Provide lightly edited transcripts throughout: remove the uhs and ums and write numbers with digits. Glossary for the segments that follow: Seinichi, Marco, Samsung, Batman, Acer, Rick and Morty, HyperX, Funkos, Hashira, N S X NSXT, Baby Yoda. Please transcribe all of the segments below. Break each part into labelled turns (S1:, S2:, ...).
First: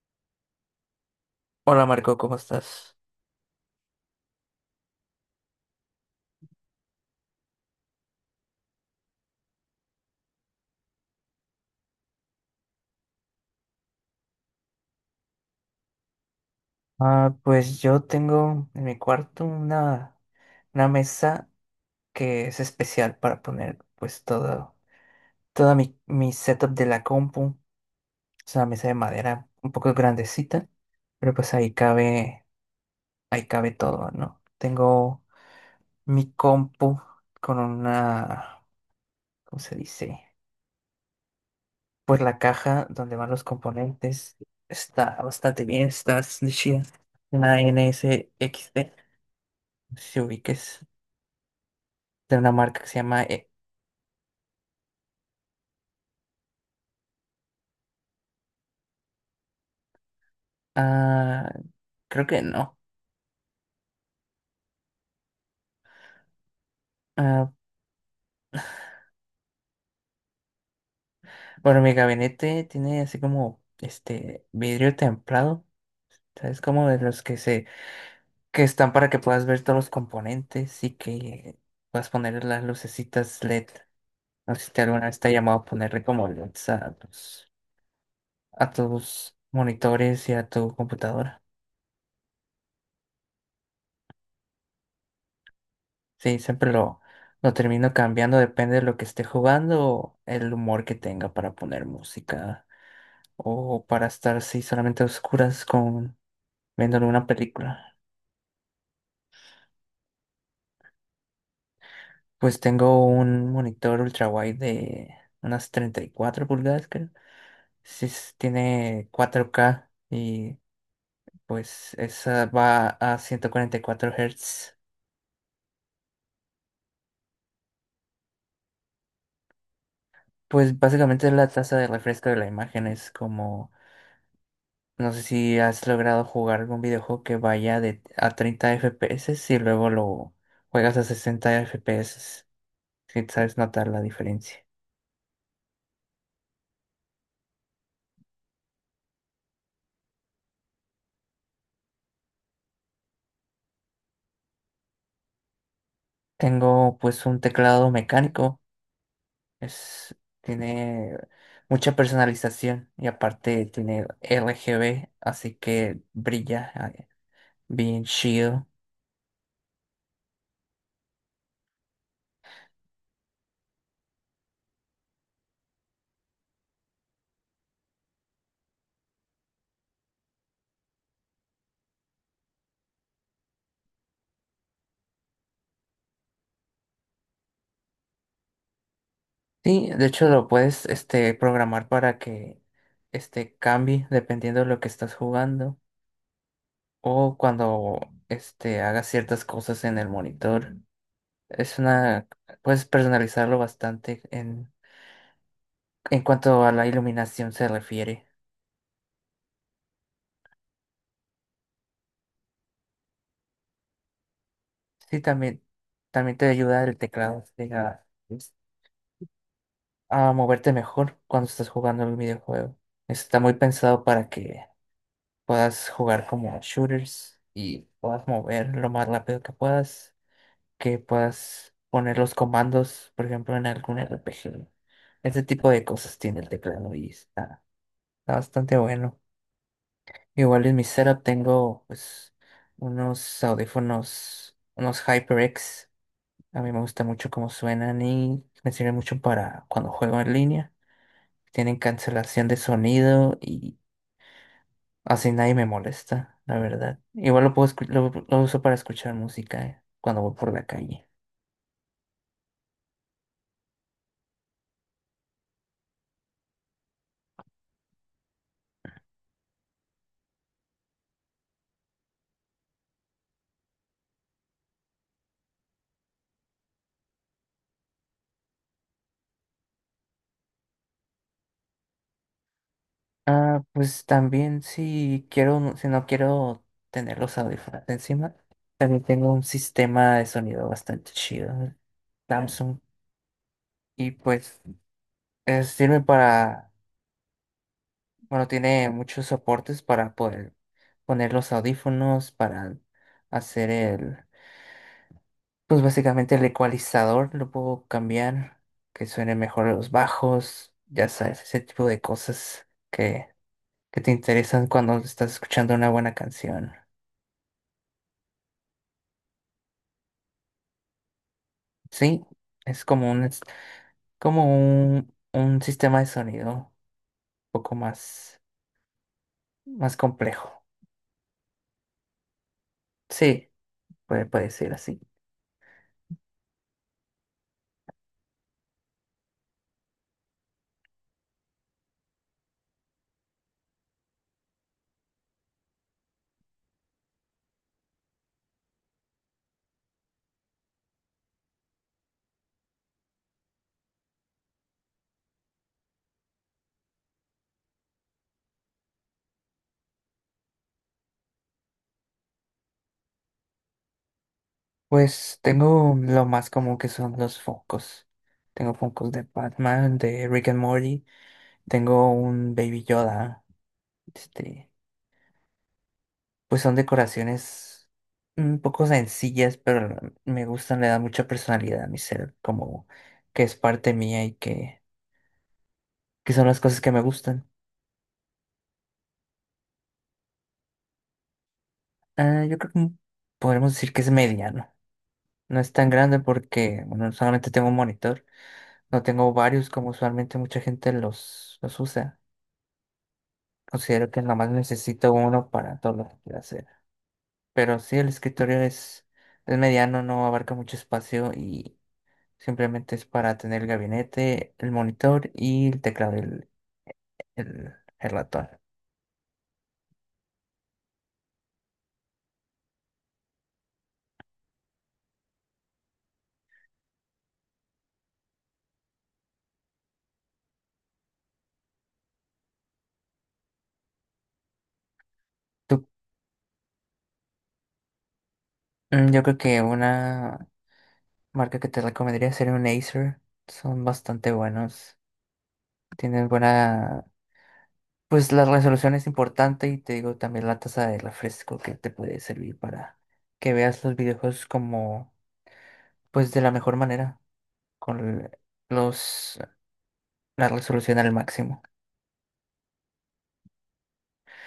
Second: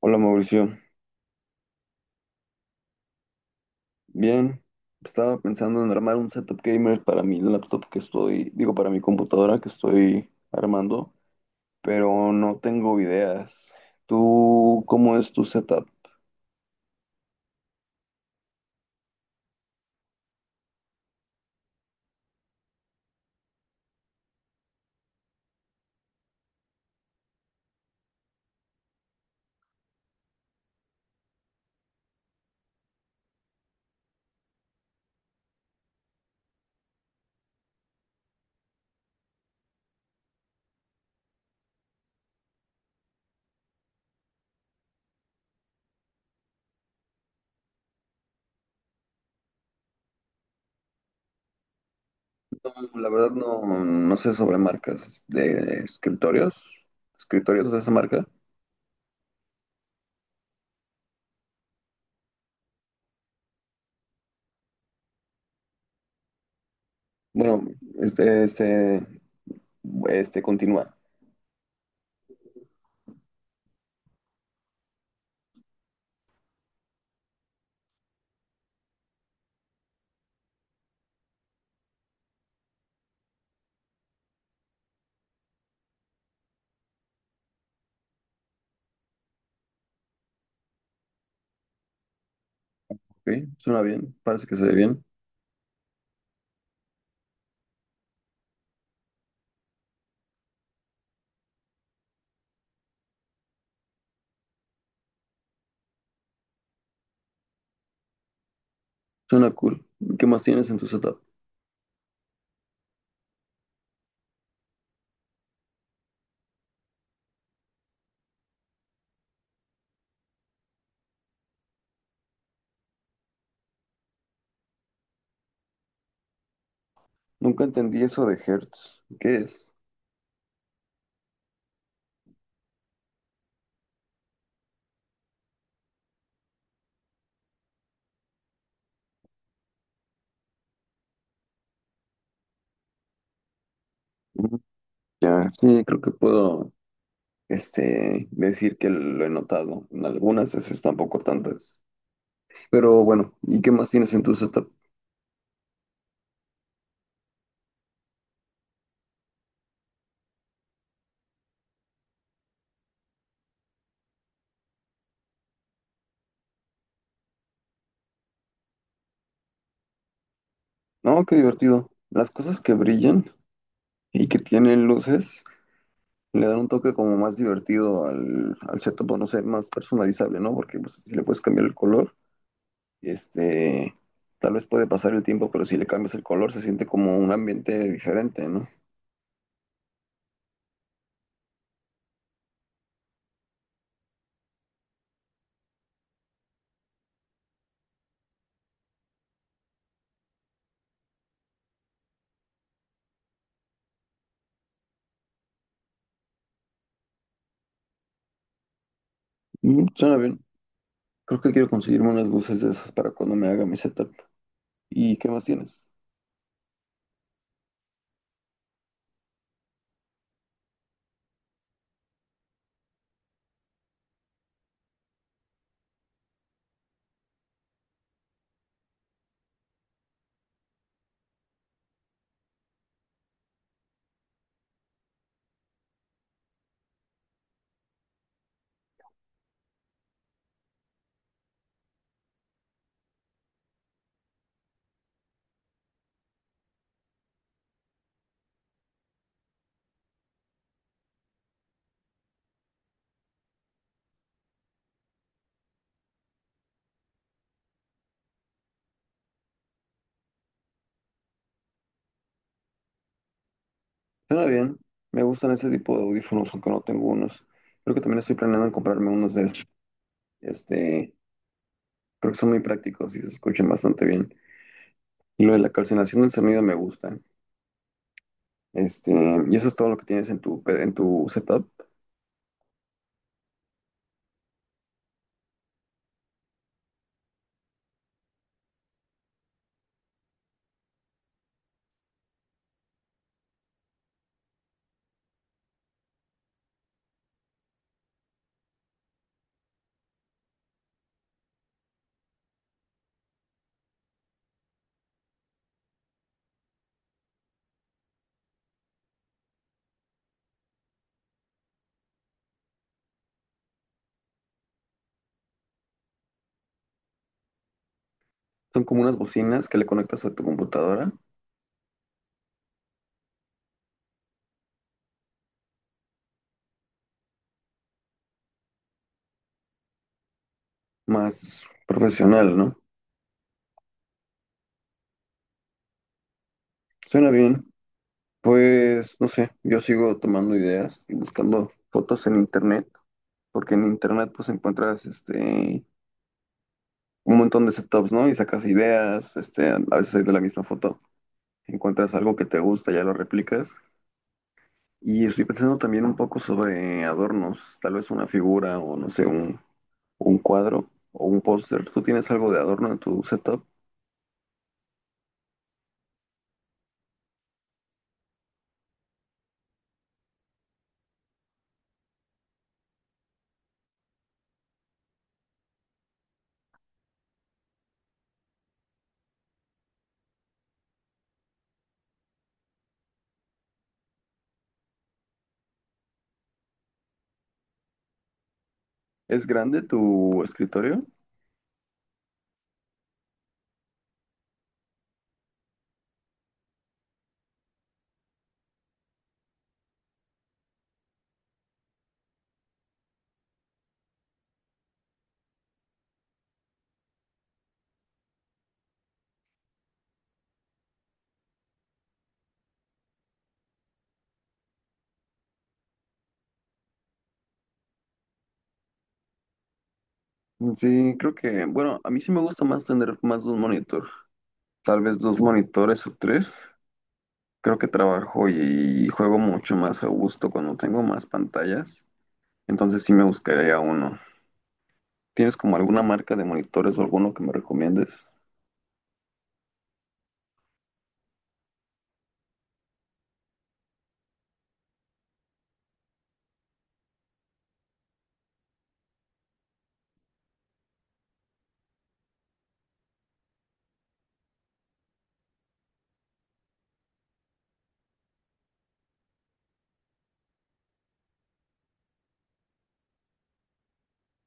S1: Hola Mauricio,
S2: Hola Marco, ¿cómo estás?
S1: bien, estaba pensando en armar un setup gamer para mi laptop para mi computadora que estoy armando, pero no tengo ideas. ¿Tú cómo es tu setup?
S2: Ah, pues yo tengo en mi cuarto una mesa que es especial para poner pues todo, toda mi setup de la compu. Es una mesa de madera un poco grandecita, pero pues ahí cabe todo, ¿no? Tengo mi compu con una, ¿cómo se dice? Pues la caja donde van los componentes. Está bastante bien, está chida. Una N S X NSXT. No sé si ubiques, de una marca que se
S1: No, la
S2: llama...
S1: verdad no, no sé sobre marcas de escritorios, escritorios de esa marca.
S2: ah, creo que no. Ah,
S1: Bueno, este, este, continúa,
S2: bueno, mi gabinete tiene así como este vidrio templado, ¿sabes? Como de los que se... que están para que puedas ver todos los componentes y que puedas poner las lucecitas LED. No sé si te alguna vez te ha llamado a ponerle como LEDs a tus monitores y a tu computadora.
S1: ¿ok? Suena bien, parece que se ve bien,
S2: Sí, siempre lo... Lo termino cambiando, depende de lo que esté jugando o el humor que tenga para poner música, o para estar sí, solamente a oscuras con viéndole una película.
S1: suena cool. ¿Qué más tienes en tu setup?
S2: Pues tengo un monitor ultrawide de unas 34 pulgadas, creo. Sí, tiene 4K y pues esa va a 144 Hz.
S1: Nunca entendí eso de Hertz, ¿qué es?
S2: Pues básicamente la tasa de refresco de la imagen es como... No sé si has logrado jugar algún videojuego que vaya a 30 FPS y luego lo juegas a 60 FPS. Si sabes notar la diferencia.
S1: Ya, sí, creo que puedo, decir que lo he notado en algunas veces, tampoco tantas. Pero bueno, ¿y qué más tienes en tu setup?
S2: Tengo pues un teclado mecánico, es, tiene mucha personalización y aparte tiene RGB, así que brilla eh, bien chido.
S1: No, qué divertido. Las cosas que brillan y que tienen luces le dan un toque como más divertido al setup, o no sé, más personalizable, ¿no? Porque pues, si le puedes cambiar el color, este, tal vez puede pasar el tiempo, pero si le cambias el color se siente como un ambiente diferente, ¿no?
S2: Sí, de hecho lo puedes programar para que cambie dependiendo de lo que estás jugando o cuando hagas ciertas cosas en el monitor. Es una, puedes personalizarlo bastante en cuanto a la iluminación se refiere.
S1: Mm, suena bien. Creo que quiero conseguirme unas luces de esas para cuando me haga mi setup. ¿Y
S2: Sí,
S1: qué más
S2: también,
S1: tienes?
S2: también te ayuda el teclado sí, a moverte mejor cuando estás jugando el videojuego. Está muy pensado para que puedas jugar como shooters y puedas mover lo más rápido que puedas poner los comandos, por ejemplo, en algún RPG. Ese tipo de cosas tiene el teclado y está, está bastante bueno. Igual en mi setup tengo pues unos audífonos, unos HyperX. A mí me gusta mucho cómo suenan y me sirve mucho para cuando juego en línea. Tienen cancelación de sonido y así nadie me molesta, la verdad. Igual lo puedo lo uso para escuchar música cuando voy por la calle.
S1: Suena bien. Me gustan ese tipo de audífonos, aunque no tengo unos. Creo que también estoy planeando en comprarme unos de esos. Este, Creo que son muy prácticos y se escuchan bastante bien. Y lo de la calcinación del sonido me gusta. Este, y eso es todo lo que tienes en tu, en tu setup.
S2: Ah, pues también si quiero, si no quiero tener los audífonos encima, también tengo un sistema de sonido bastante chido, Samsung, y pues sirve para bueno, tiene muchos soportes para poder poner los audífonos, para hacer el, pues básicamente el ecualizador, lo puedo cambiar, que suene mejor los bajos, ya sabes, ese tipo de cosas que te interesan cuando estás escuchando una buena canción.
S1: Son como unas bocinas que le conectas a tu computadora,
S2: Sí, es como un sistema de sonido un poco más, más complejo.
S1: más profesional, ¿no?
S2: Sí, puede, puede ser así.
S1: Suena bien. Pues, no sé, yo sigo tomando ideas y buscando fotos en internet, porque en internet pues encuentras un montón de setups, ¿no? Y sacas ideas, a veces hay de la misma foto, encuentras algo que te gusta, ya lo replicas. Y estoy pensando también un poco sobre adornos, tal vez una figura o no sé, un cuadro o un póster. ¿Tú tienes algo de adorno en tu setup?
S2: Pues tengo lo más común que son los Funkos. Tengo Funkos de Batman, de Rick and Morty, tengo un Baby Yoda. Este, pues son decoraciones un poco sencillas, pero me gustan, le dan mucha personalidad a mi ser, como que es parte mía y que son las cosas que me gustan.
S1: ¿Es grande tu escritorio?
S2: Ah, yo creo que podremos decir que es mediano. No es tan grande porque, bueno, solamente tengo un monitor, no tengo varios como usualmente mucha gente los usa. Considero que nomás necesito uno para todo lo que quiero hacer. Pero sí, el escritorio es mediano, no abarca mucho espacio y simplemente es para tener el gabinete, el monitor y el teclado, el, el ratón.
S1: Mm, sí, creo que, bueno, a mí sí me gusta más tener más de un monitor, tal vez dos monitores o tres. Creo que trabajo y juego mucho más a gusto cuando tengo más pantallas, entonces sí me buscaría uno. ¿Tienes como
S2: Tú-
S1: alguna marca de monitores o alguno que me recomiendes?
S2: mm, yo creo que una marca que te recomendaría sería un Acer. Son bastante buenos. Tienen buena... Pues la resolución es importante y te digo también la tasa de refresco que te puede servir para que veas los videojuegos como, pues de la mejor manera, con los, la resolución al máximo.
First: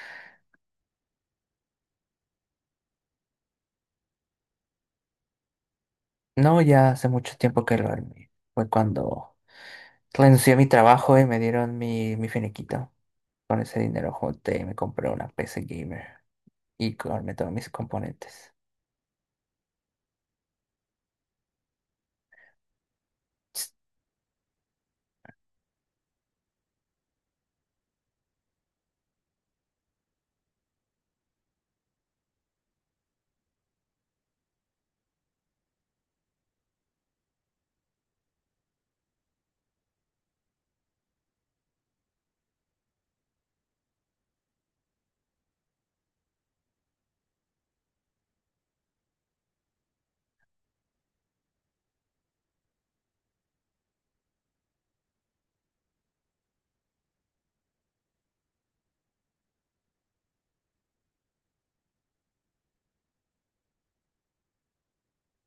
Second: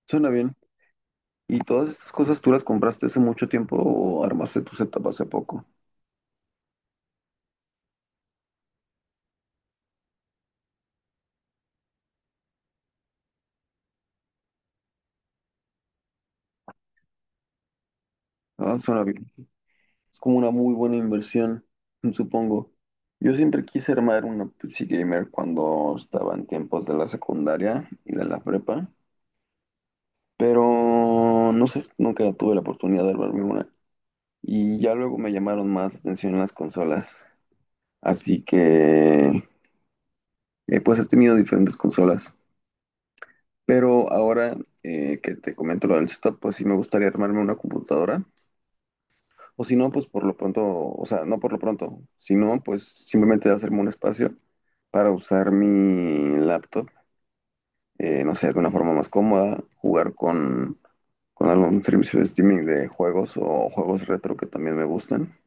S1: Suena bien. ¿Y todas estas cosas tú las compraste hace mucho tiempo o armaste tu setup hace poco?
S2: No, ya hace mucho tiempo que lo armé. Fue cuando renuncié a mi trabajo y me dieron mi finiquito. Con ese dinero junté y me compré una PC gamer y armé todos mis componentes.
S1: Ah, suena bien. Es como una muy buena inversión, supongo. Yo siempre
S2: S-
S1: quise armar una PC gamer cuando estaba en tiempos de la secundaria y de la prepa, pero no sé, nunca tuve la oportunidad de armarme una. Y ya luego me llamaron más atención las consolas. Así que, pues he tenido diferentes consolas. Pero ahora que te comento lo del setup, pues sí me gustaría armarme una computadora. O si no, pues por lo pronto, o sea, no por lo pronto, si no, pues simplemente hacerme un espacio para usar mi laptop, no sé, de una forma más cómoda, jugar con algún servicio de streaming de juegos o juegos retro que también me gustan.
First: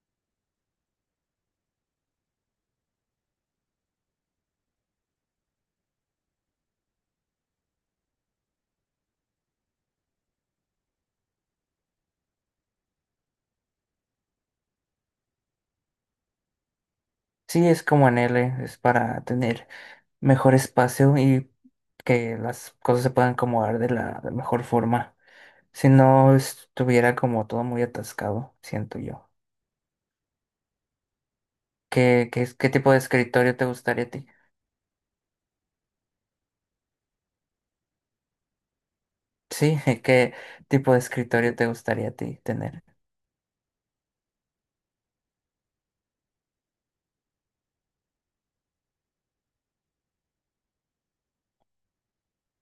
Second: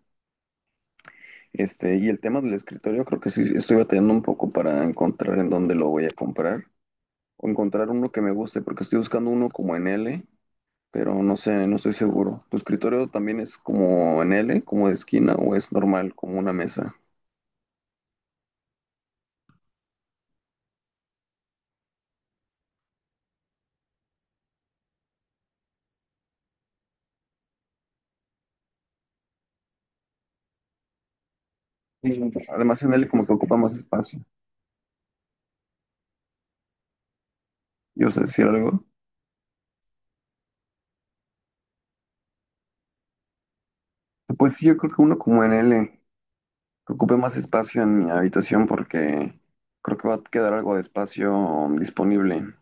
S1: Y el tema del escritorio, creo que sí, estoy batallando un poco para encontrar en dónde lo voy a comprar o encontrar uno que me guste, porque estoy buscando uno como en L, pero no sé, no estoy seguro. ¿Tu escritorio también es como en L, como de esquina, o es normal, como una mesa?
S2: sí, es como en L, es para tener mejor espacio y que las cosas se puedan acomodar de la de mejor forma. Si no estuviera como todo muy atascado, siento yo.
S1: Mm,
S2: Qué
S1: además,
S2: tipo
S1: en
S2: de
S1: L como que
S2: escritorio
S1: ocupa
S2: te
S1: más
S2: gustaría a
S1: espacio.
S2: ti?
S1: Yo sé decir algo.
S2: Sí, ¿qué tipo de escritorio te gustaría a ti tener?
S1: Pues sí, yo creo que uno como en L, que ocupe más espacio en mi habitación porque creo que va a quedar algo de espacio disponible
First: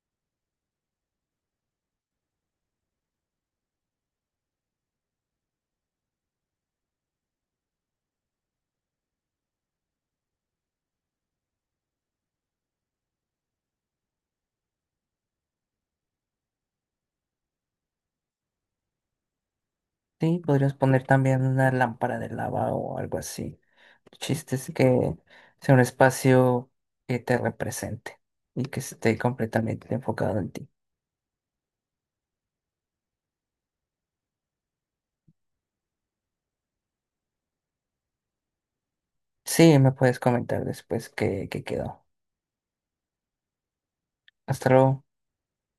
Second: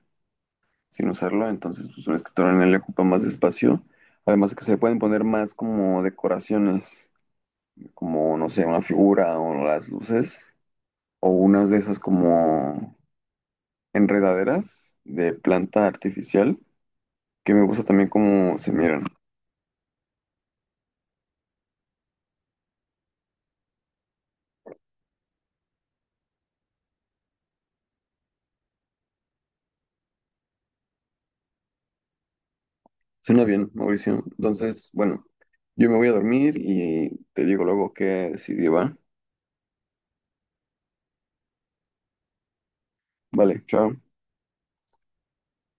S1: sin usarlo. Entonces, pues un escritorio en L ocupa más espacio. Además de que se le pueden poner más como decoraciones, como, no sé, una figura o las luces, o unas de esas como enredaderas de planta artificial que me gusta también cómo se miran.
S2: Sí, podrías poner también una lámpara de lava o algo así. El chiste es que sea un espacio que te represente y que esté completamente enfocado en ti.
S1: Suena bien, Mauricio. Entonces, bueno, yo me voy a dormir y te digo luego qué decidí, ¿va?
S2: Sí, me puedes comentar después qué quedó.
S1: Vale, chao.
S2: Hasta luego.